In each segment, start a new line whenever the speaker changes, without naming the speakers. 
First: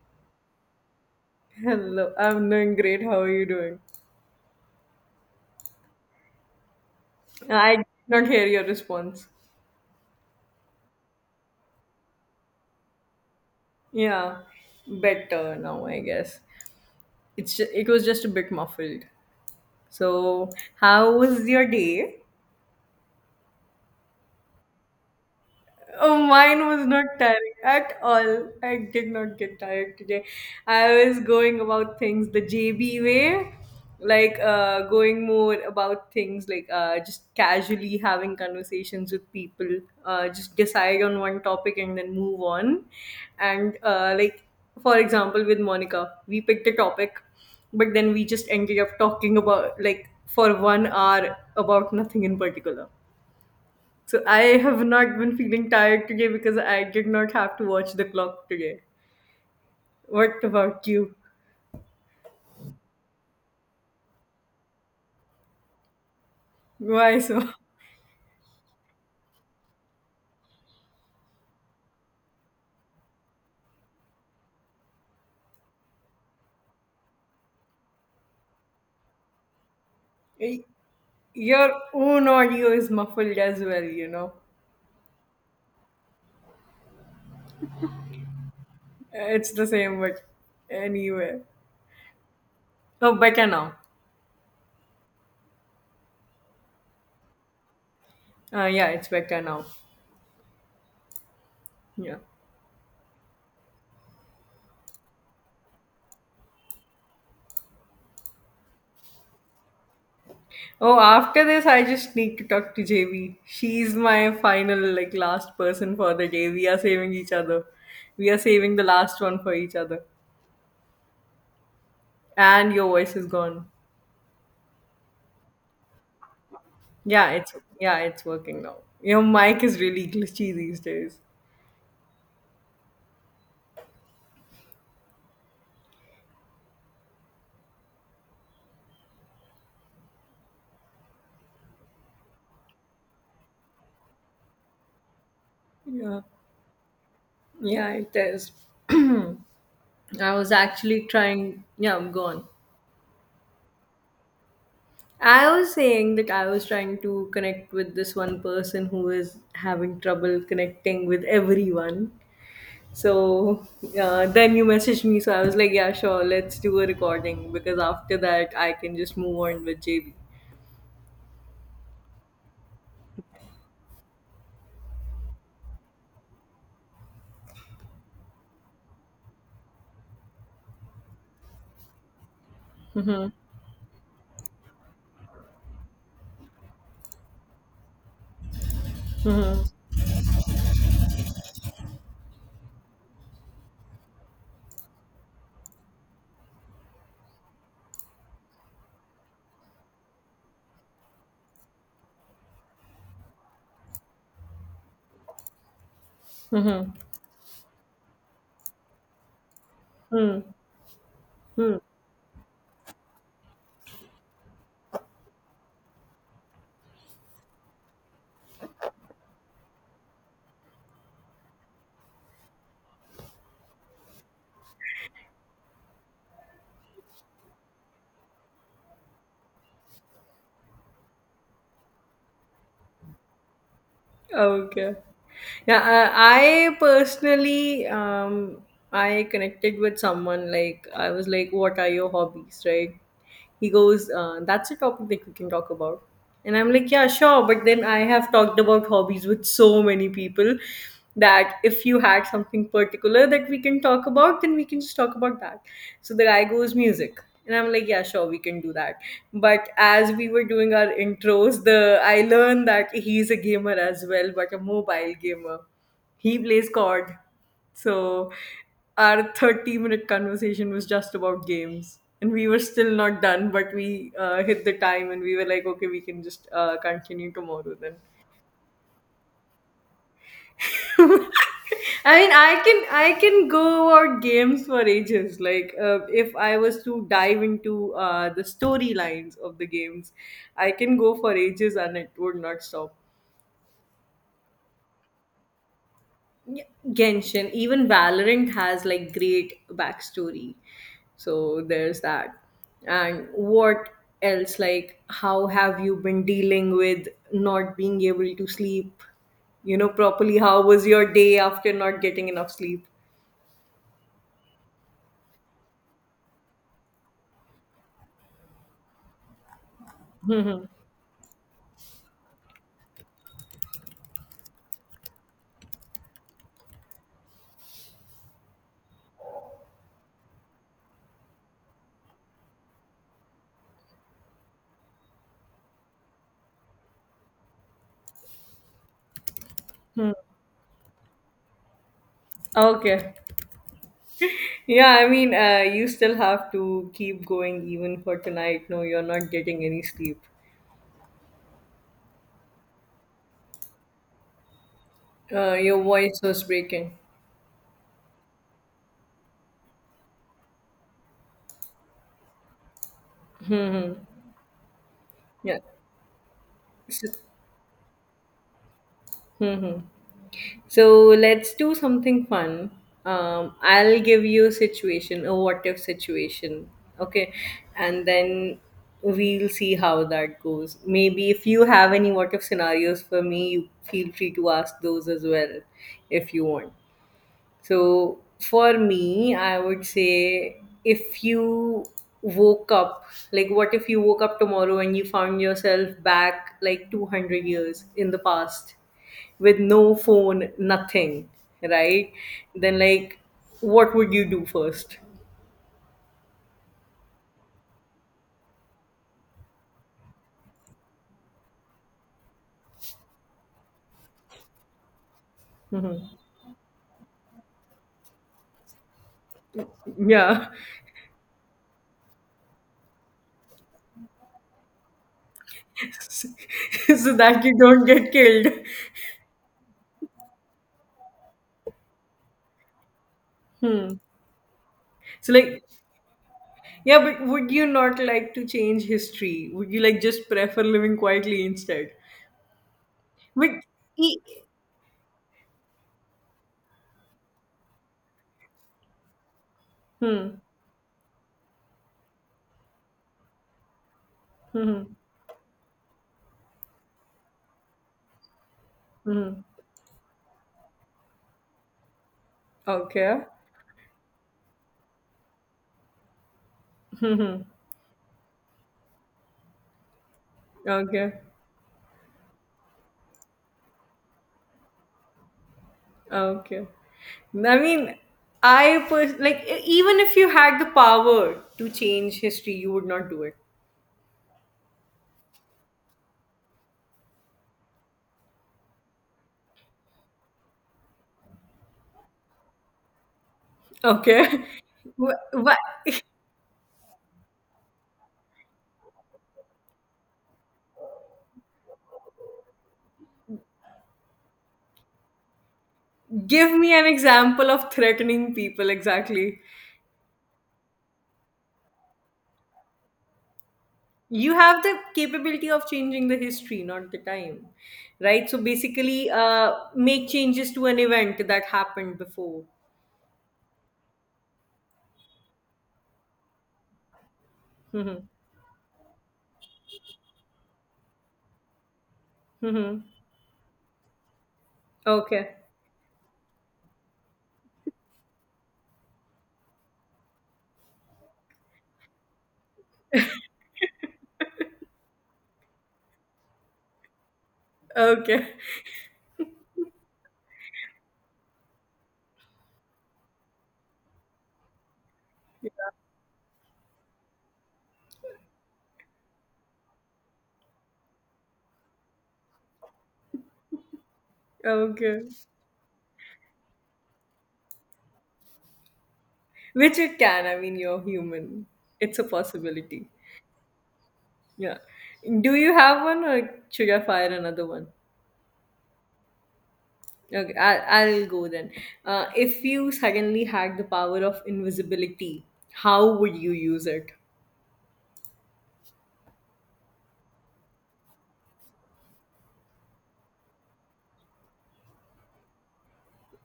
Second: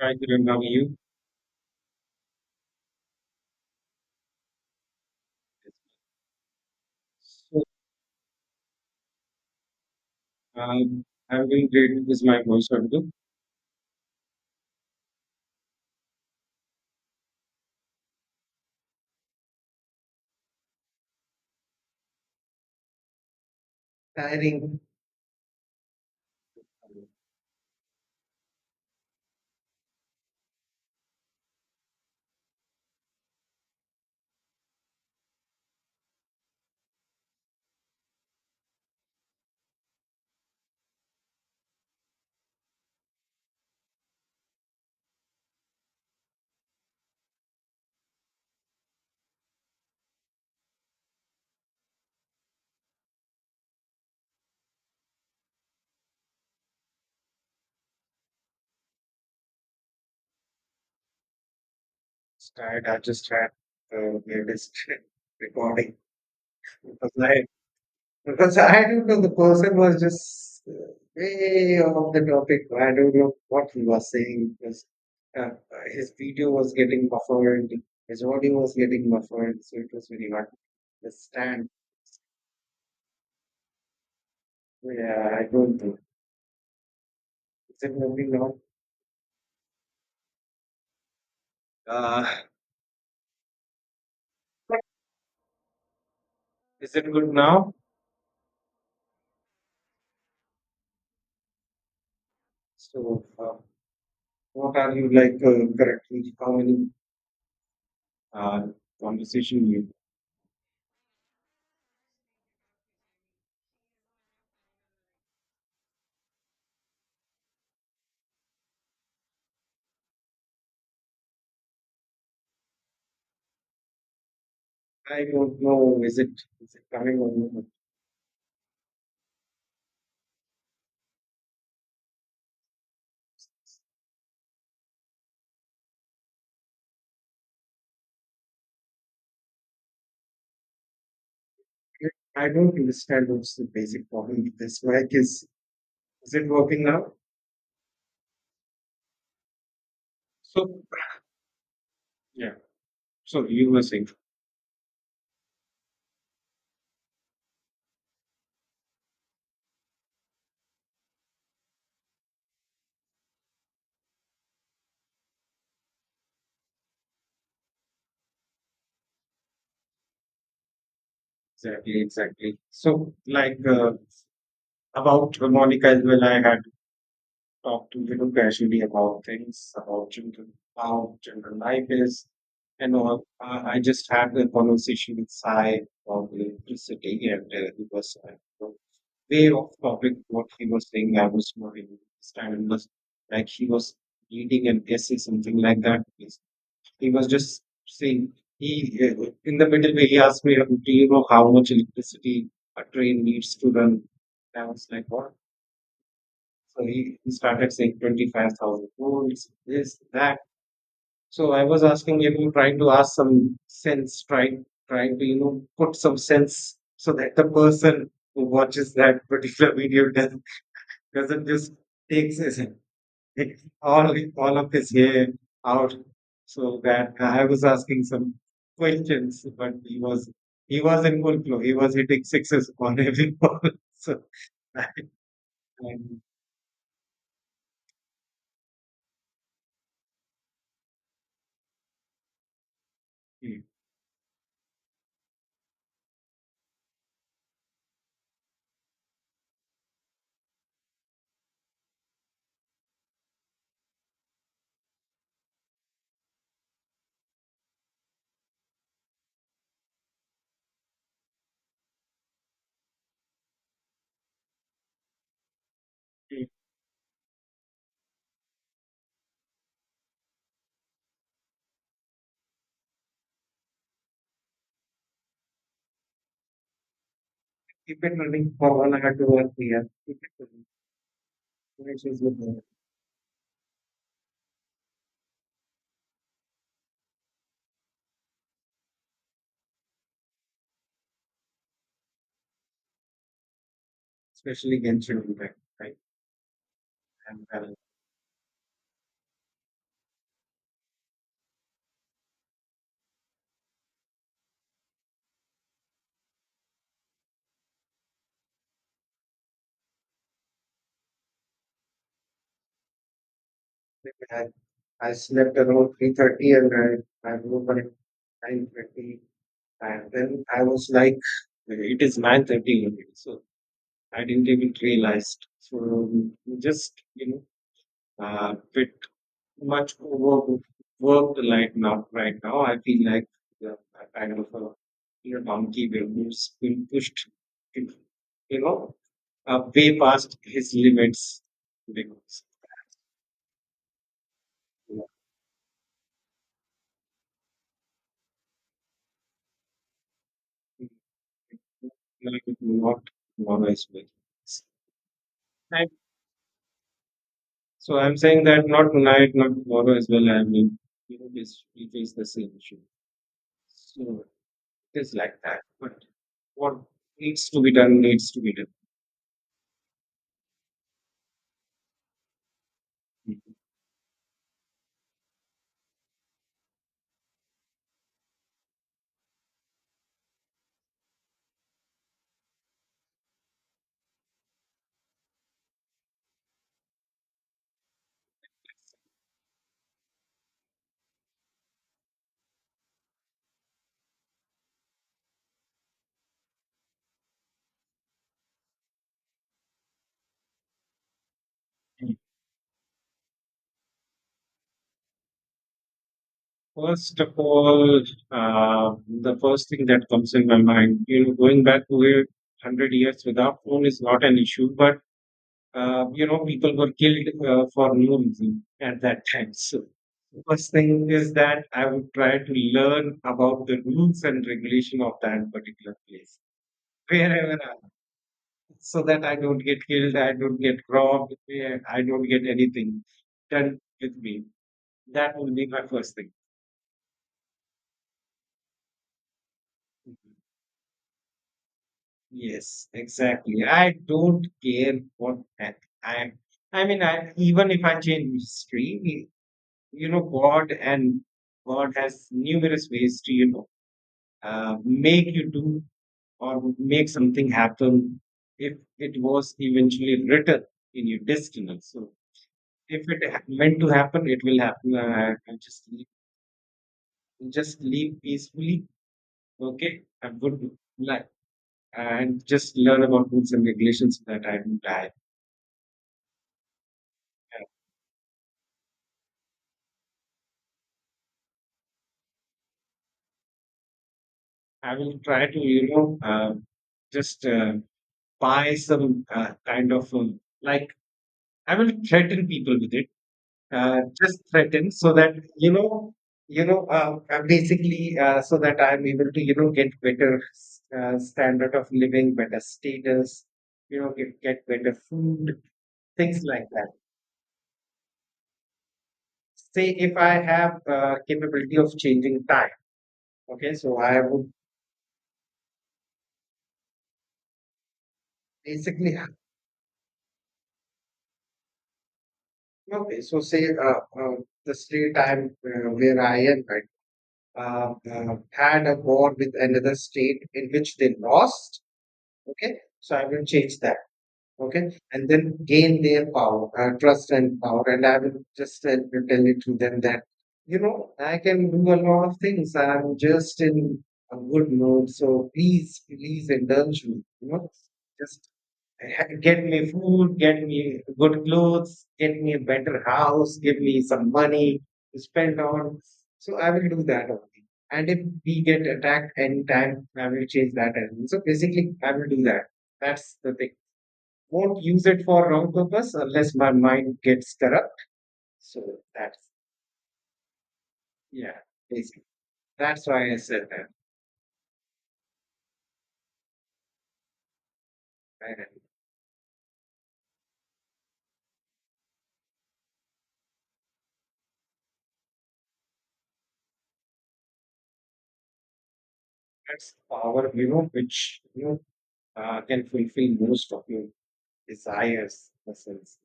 Hi, Kiran. How are you?
Hello, I'm doing great. How are you doing?
So,
I did not hear your response.
I'm doing great. Is my voice audible?
Yeah, better now, I guess. It was just a bit muffled. So, how was your day?
Tiring.
Oh, mine was not tiring at all. I did not get tired today. I was going about things the JB way, like going more about things like just casually having conversations with people, just decide on one topic and then move on. And like, for example, with Monica, we picked a topic, but then we just ended up talking about like for 1 hour about nothing in particular. So I have not been feeling tired today because I did not have to watch the clock today. What about you?
It's tired. I just had the weirdest recording because
Why so?
I Because I don't know, the person was just way off the topic. I don't know what he was saying because uh, his video was getting buffered, his audio was getting buffered, so it was very hard to
Y-
understand.
Your own audio is muffled as well.
Yeah, I don't know. Is it moving on?
It's the same, but anyway.
uh,
Oh, better now.
is it good now?
Yeah, it's better now. Yeah.
So, what are you like currently? How many uh, conversation you?
Oh, after this, I just need to talk to JV. She's my final, like, last person for the day. We are saving each other. We are saving the last one for each other. And your voice is gone.
I don't know. Is it coming
Yeah,
or
it's
not?
yeah, it's working now. Your mic is really glitchy these days.
I don't understand what's the basic problem with this mic. Is
Yeah.
is it working now?
Yeah, it is. I was
So,
actually trying yeah, I'm gone.
yeah. So you were saying
I was saying that I was trying to connect with this one person who is having trouble connecting with everyone. So then you messaged me, so I was like, yeah, sure, let's do a recording because after that I can just move on with JB.
exactly, exactly. So like about Monica as well. I had talk to, casually about things, about children, how children life is, and all. I just had a conversation with Sai about electricity, and he was way off topic. What he was saying, I was not able to understand. It was like he was reading an essay, something like that. He was just saying, he in the middle way he asked me, "Do you know how much electricity a train needs to run?" I was like, "What?" So he started saying 25,000 volts, this,
Hmm.
that. So I
Hmm.
was asking him, trying to ask some sense, trying to, put some sense so that the person who watches that particular video doesn't just takes his, all of his hair out. So that I was asking some questions, but he was in full flow. He was hitting sixes on every ball. So,
Okay. Yeah,
and
I personally, I connected with someone like I was like, "What are your hobbies?" Right?
he,
He goes, "That's a topic that we can talk about," and I'm like, "Yeah, sure." But then I have talked about hobbies with so many people, that if you had something particular that we can talk about, then we can just talk about that. So the guy goes, music. And I'm like, yeah, sure, we can do that. But as we were doing our intros, the I learned that he's a gamer as well, but a mobile gamer. He plays COD. So our 30-minute conversation was just about games. And we were still not done, but we hit the time and we were like, okay, we can just continue tomorrow then.
keep it running for 1 hour, 2 or 3 hours. Keep it running. No
I
issues
mean,
with that,
I can go about games for ages. Like, if I was to dive into the storylines of the games, I can go for ages and it would not stop.
especially Genshin Impact, right? Right.
Yeah,
And
Genshin,
balance.
even Valorant has like great backstory. So there's that. And what else? Like, how have you been dealing with not being able to sleep? You know, properly. How was your day after not getting enough sleep?
I, I slept around 3:30 and I woke up at 9:30, and then I was like, it is 9:30 already, so I didn't even realize. So just bit much over worked right now. Right now, I feel like the that kind of a donkey who's been pushed, you know, way
Hmm.
past his limits because,
Okay. Yeah,
you
I mean, you still have to keep going even for tonight. No, you're not getting any sleep.
know, like, not tomorrow as well.
Your
And
voice was breaking.
so I'm saying that not tonight, not tomorrow as well. I mean, this we face the same issue. So it is like
Yeah.
that. But what
So,
needs to be done needs to be done.
hmm so let's do something fun. I'll give you a situation, a what if situation. Okay. And then we'll see how that goes. Maybe if you have any what if scenarios for me, you feel free to ask those as well if you want. So for me, I would say if you woke up, like what if you woke up tomorrow and you found yourself back like 200 years in the past with no phone, nothing, right? Then, like, what would you do first?
First of all, uh, the first thing that comes in my mind, going back to it, 100 years without phone is not an issue, but people were killed for no reason at that time. So,
Yeah.
first thing is that I would try to learn about the rules and regulation of that particular place,
So that
wherever
you
I
don't
am,
get killed.
so that I don't get killed, I don't get robbed, I don't get anything done
Hmm.
with me.
So
That will
like,
be my first thing.
yeah, but would you not like to change history? Would you like just prefer living quietly instead?
Yes,
But
exactly. I
e-
don't care what I, I mean, even if I change history, you know,
Hmm.
God and God has numerous ways to,
Mhm.
make you do or make something happen if it
Mhm.
was eventually written in your destiny. So if
Okay.
it meant to happen, it will happen. I
Mhm.
just leave peacefully. Okay, I'm good.
Okay.
Like, and just learn about rules and regulations so that I don't die.
Okay. I mean, I pers- like e- even if you had the power to change history, you would not do it.
I will try to, just buy some kind of like, I will threaten people with it. Just
Okay.
threaten
Wh-
so that,
What?
basically, so that I'm able to, get better standard of living, better status, get better food, things
Give
like
me an
that.
example of threatening people exactly.
Say if I have capability of changing time, okay, so I
You
would
have the capability of changing the history, not the time, right? So basically,
basically
make changes to an event that happened before.
Okay, so say the state I'm where I am right,
Hmm.
had a war with another state in which they lost.
Hmm.
Okay,
Hmm.
so I will change that. Okay, and
Okay.
then gain their power, trust and power, and I will just, tell it to them that, I can do a lot of things. I'm just in a good mood, so please, please indulge me. You know,
Okay.
just get me food, get me good clothes, get me a better house, give me some money to spend on. So I will do that only. And if we get attacked anytime, I will change that as well. So basically, I will do that. That's the thing. Won't
Okay.
use it for wrong purpose unless my mind gets corrupt. So that's
Which it can. I mean, you're human.
Yeah,
It's a
basically
possibility.
that's why I said that.
Yeah. Do you have one or should I fire another one?
And
Okay, I'll go then. If you suddenly had the power of invisibility, how would you use it?
that's power, which, can fulfill most of your desires, in a sense.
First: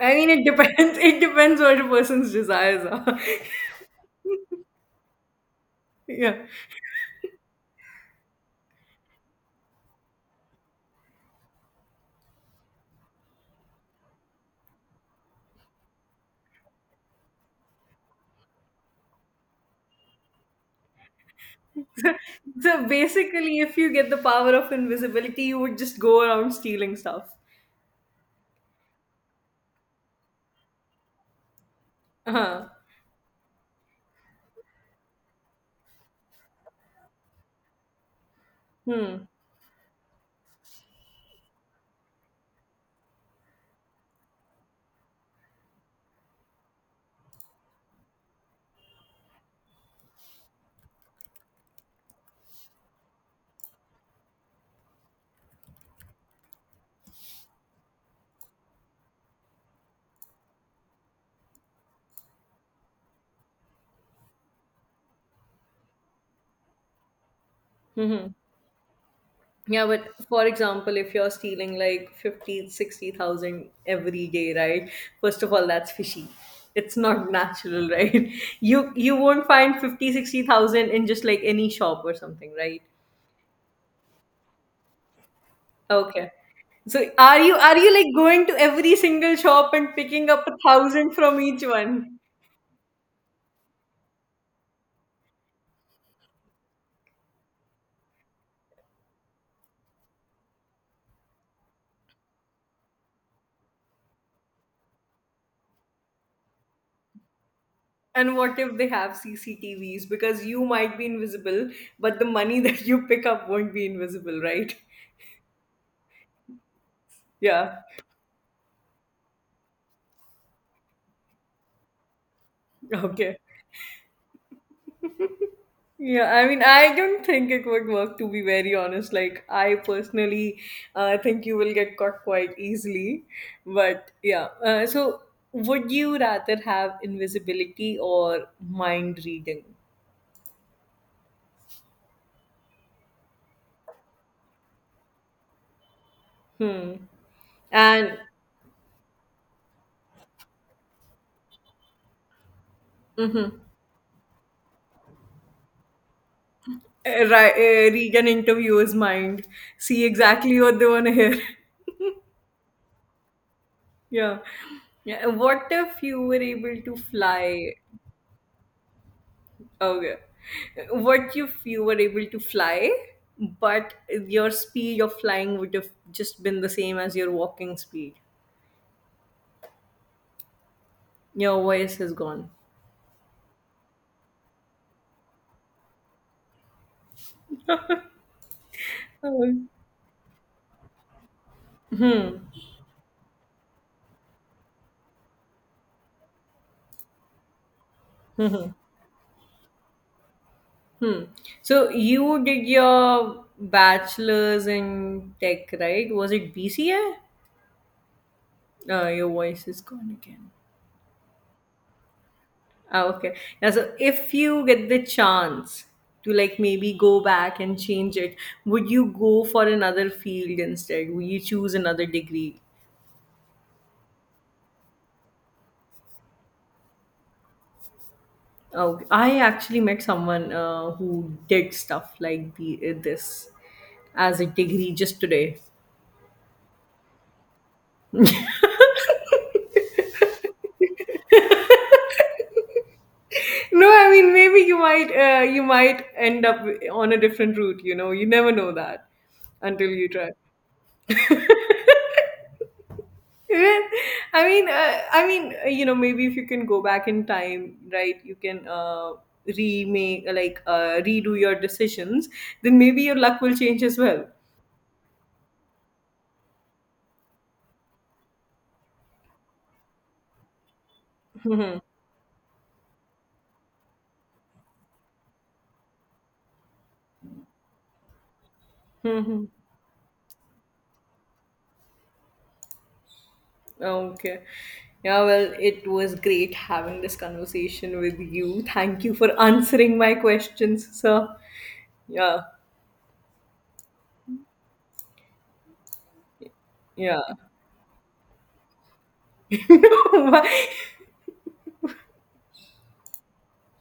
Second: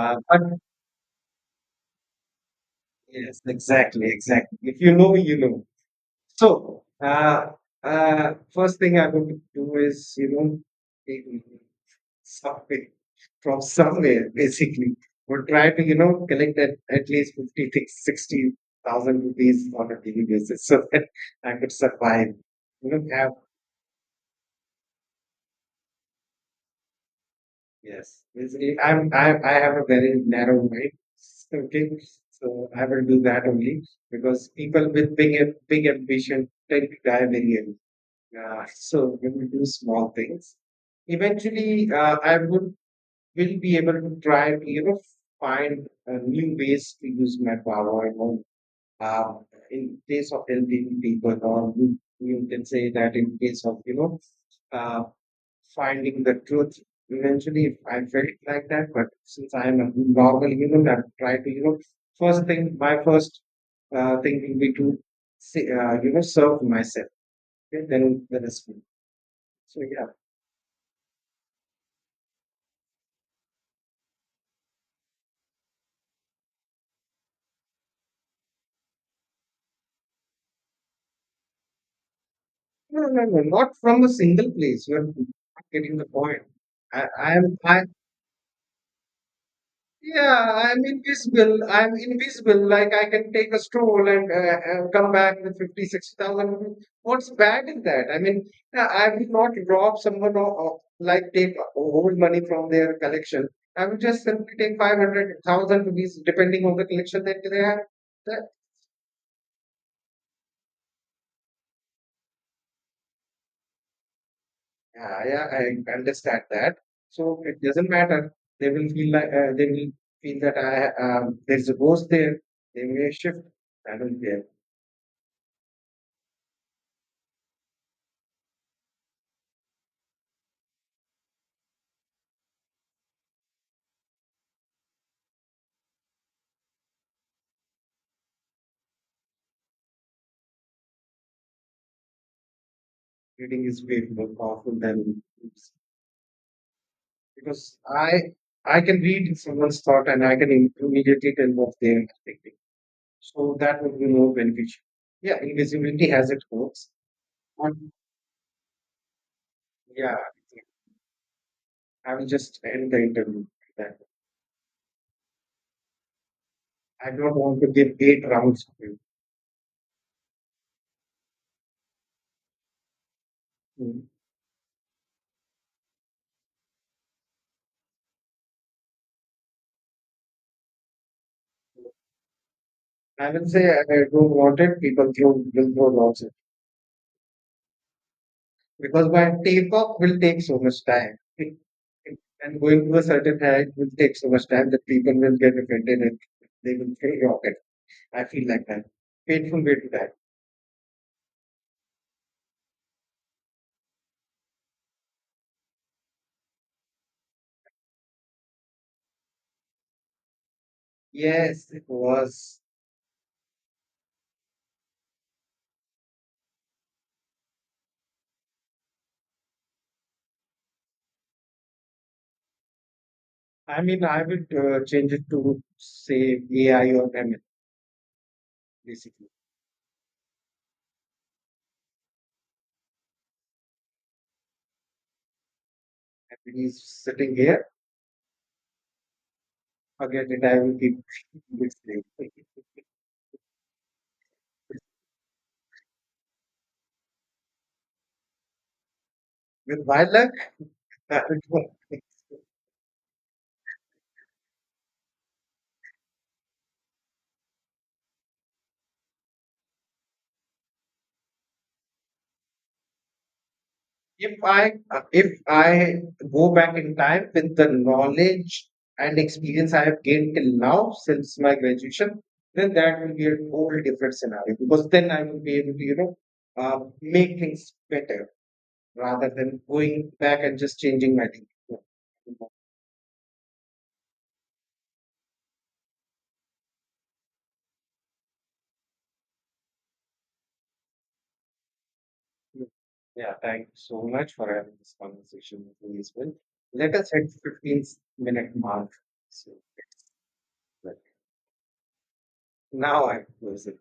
I mean,
but
it depends. It depends what a person's desires are.
yes, exactly, exactly. If you know, you know.
Yeah.
So, first thing I would do is, take something from somewhere, basically. Would try to, collect at least 50, 60,000 rupees on a daily basis so that I could survive.
So
You know, have
basically, if you get the power of invisibility, you would just go around stealing stuff.
Yes, I have a very narrow mind. Okay,
Uh-huh.
so I will do that only because people with big ambition tend to die very young. So
Hmm.
when we do small things, eventually I would will be able to try to, find new ways to use my power. Uh, in case of helping people, or you can say that in case of, Uh, finding the truth. Eventually, I felt like that, but since I am a normal human, I try to, first thing, my first thing will be to, say, serve myself. Okay? Then
Hmm.
the rest will. So,
Yeah, but
yeah,
for example, if you're stealing like 50, 60,000 every day, right? First of all, that's fishy. It's not natural, right? You won't find 50, 60,000 in just like any shop or something, right?
no, no, no, no, not from a single place. You're not getting the
Okay.
point. I,
So
I
are you
am,
are
I,
you like going to every single shop and picking up
Yeah,
a
I'm
thousand from
invisible.
each
I'm
one?
invisible. Like I can take a stroll and come back with 50, 60,000. 60,000. What's bad in that? I mean, I will not rob someone, or like take old money from their collection. I will just simply take 500,000 rupees depending on the collection that they have.
And
That,
what if they have CCTVs? Because you might be invisible, but the money that you pick up won't be invisible, right?
yeah, yeah, I understand that. So it
Yeah.
doesn't matter. They will feel that, I there's a ghost there. They may
Okay.
shift. I don't care.
Yeah, I mean, I don't think it would work to be very honest. Like, I personally think you will get caught quite easily. But yeah, so would you rather have invisibility or mind reading?
Reading is way more powerful than books
Hmm.
because I
And
I can read someone's thought and I can immediately tell what they are thinking.
mm-hmm,
So that would be more beneficial. Yeah, invisibility has its perks. And
read an interviewer's mind, see
yeah,
exactly what they want to hear.
I will just end the interview with that.
Yeah. Yeah. What if you were able to
I don't want to
fly?
give eight rounds to you.
Okay. What if you were able to fly, but
Mm.
your speed of flying would have just been the same as your walking speed? Your voice is gone.
I will say I don't want it. People throw will throw lots because by
Oh.
takeoff will take so much time. And going to a certain height will take so much time that people will get offended and they will say rocket. I feel like that. Painful way to die.
Hmm. So you did your bachelor's in tech, right? Was it BCA? Your voice is gone again.
Yes, it was.
Ah, okay. Yeah, so if you get the chance to like maybe go back and change it, would you go for another field instead? Would you choose another degree?
I mean, I would change it to say AI or ML
Oh,
basically.
I actually met someone who did stuff like this as a degree just today.
And he's sitting here. Forget it. I will keep with slave.
No, I mean maybe you might end up on a different route. You know, you never know that
With
until
my
you try.
luck, I will work.
Yeah. I mean, you know, maybe if you can go back in time, right? You can remake, like, redo your decisions. Then maybe your luck will change as well.
If I go back in time with the knowledge and experience I have gained till now since my graduation, then that will be a whole different scenario because then I will be able to, make things better rather
Hmm.
than going back and just changing my thinking.
Okay. Yeah, well, it was great having this conversation with you. Thank you for answering my questions, sir. Yeah,
Yeah, yeah, thank you so much for having this conversation with me as well. Let us
yeah.
hit 15-minute mark. So, like, now I close it.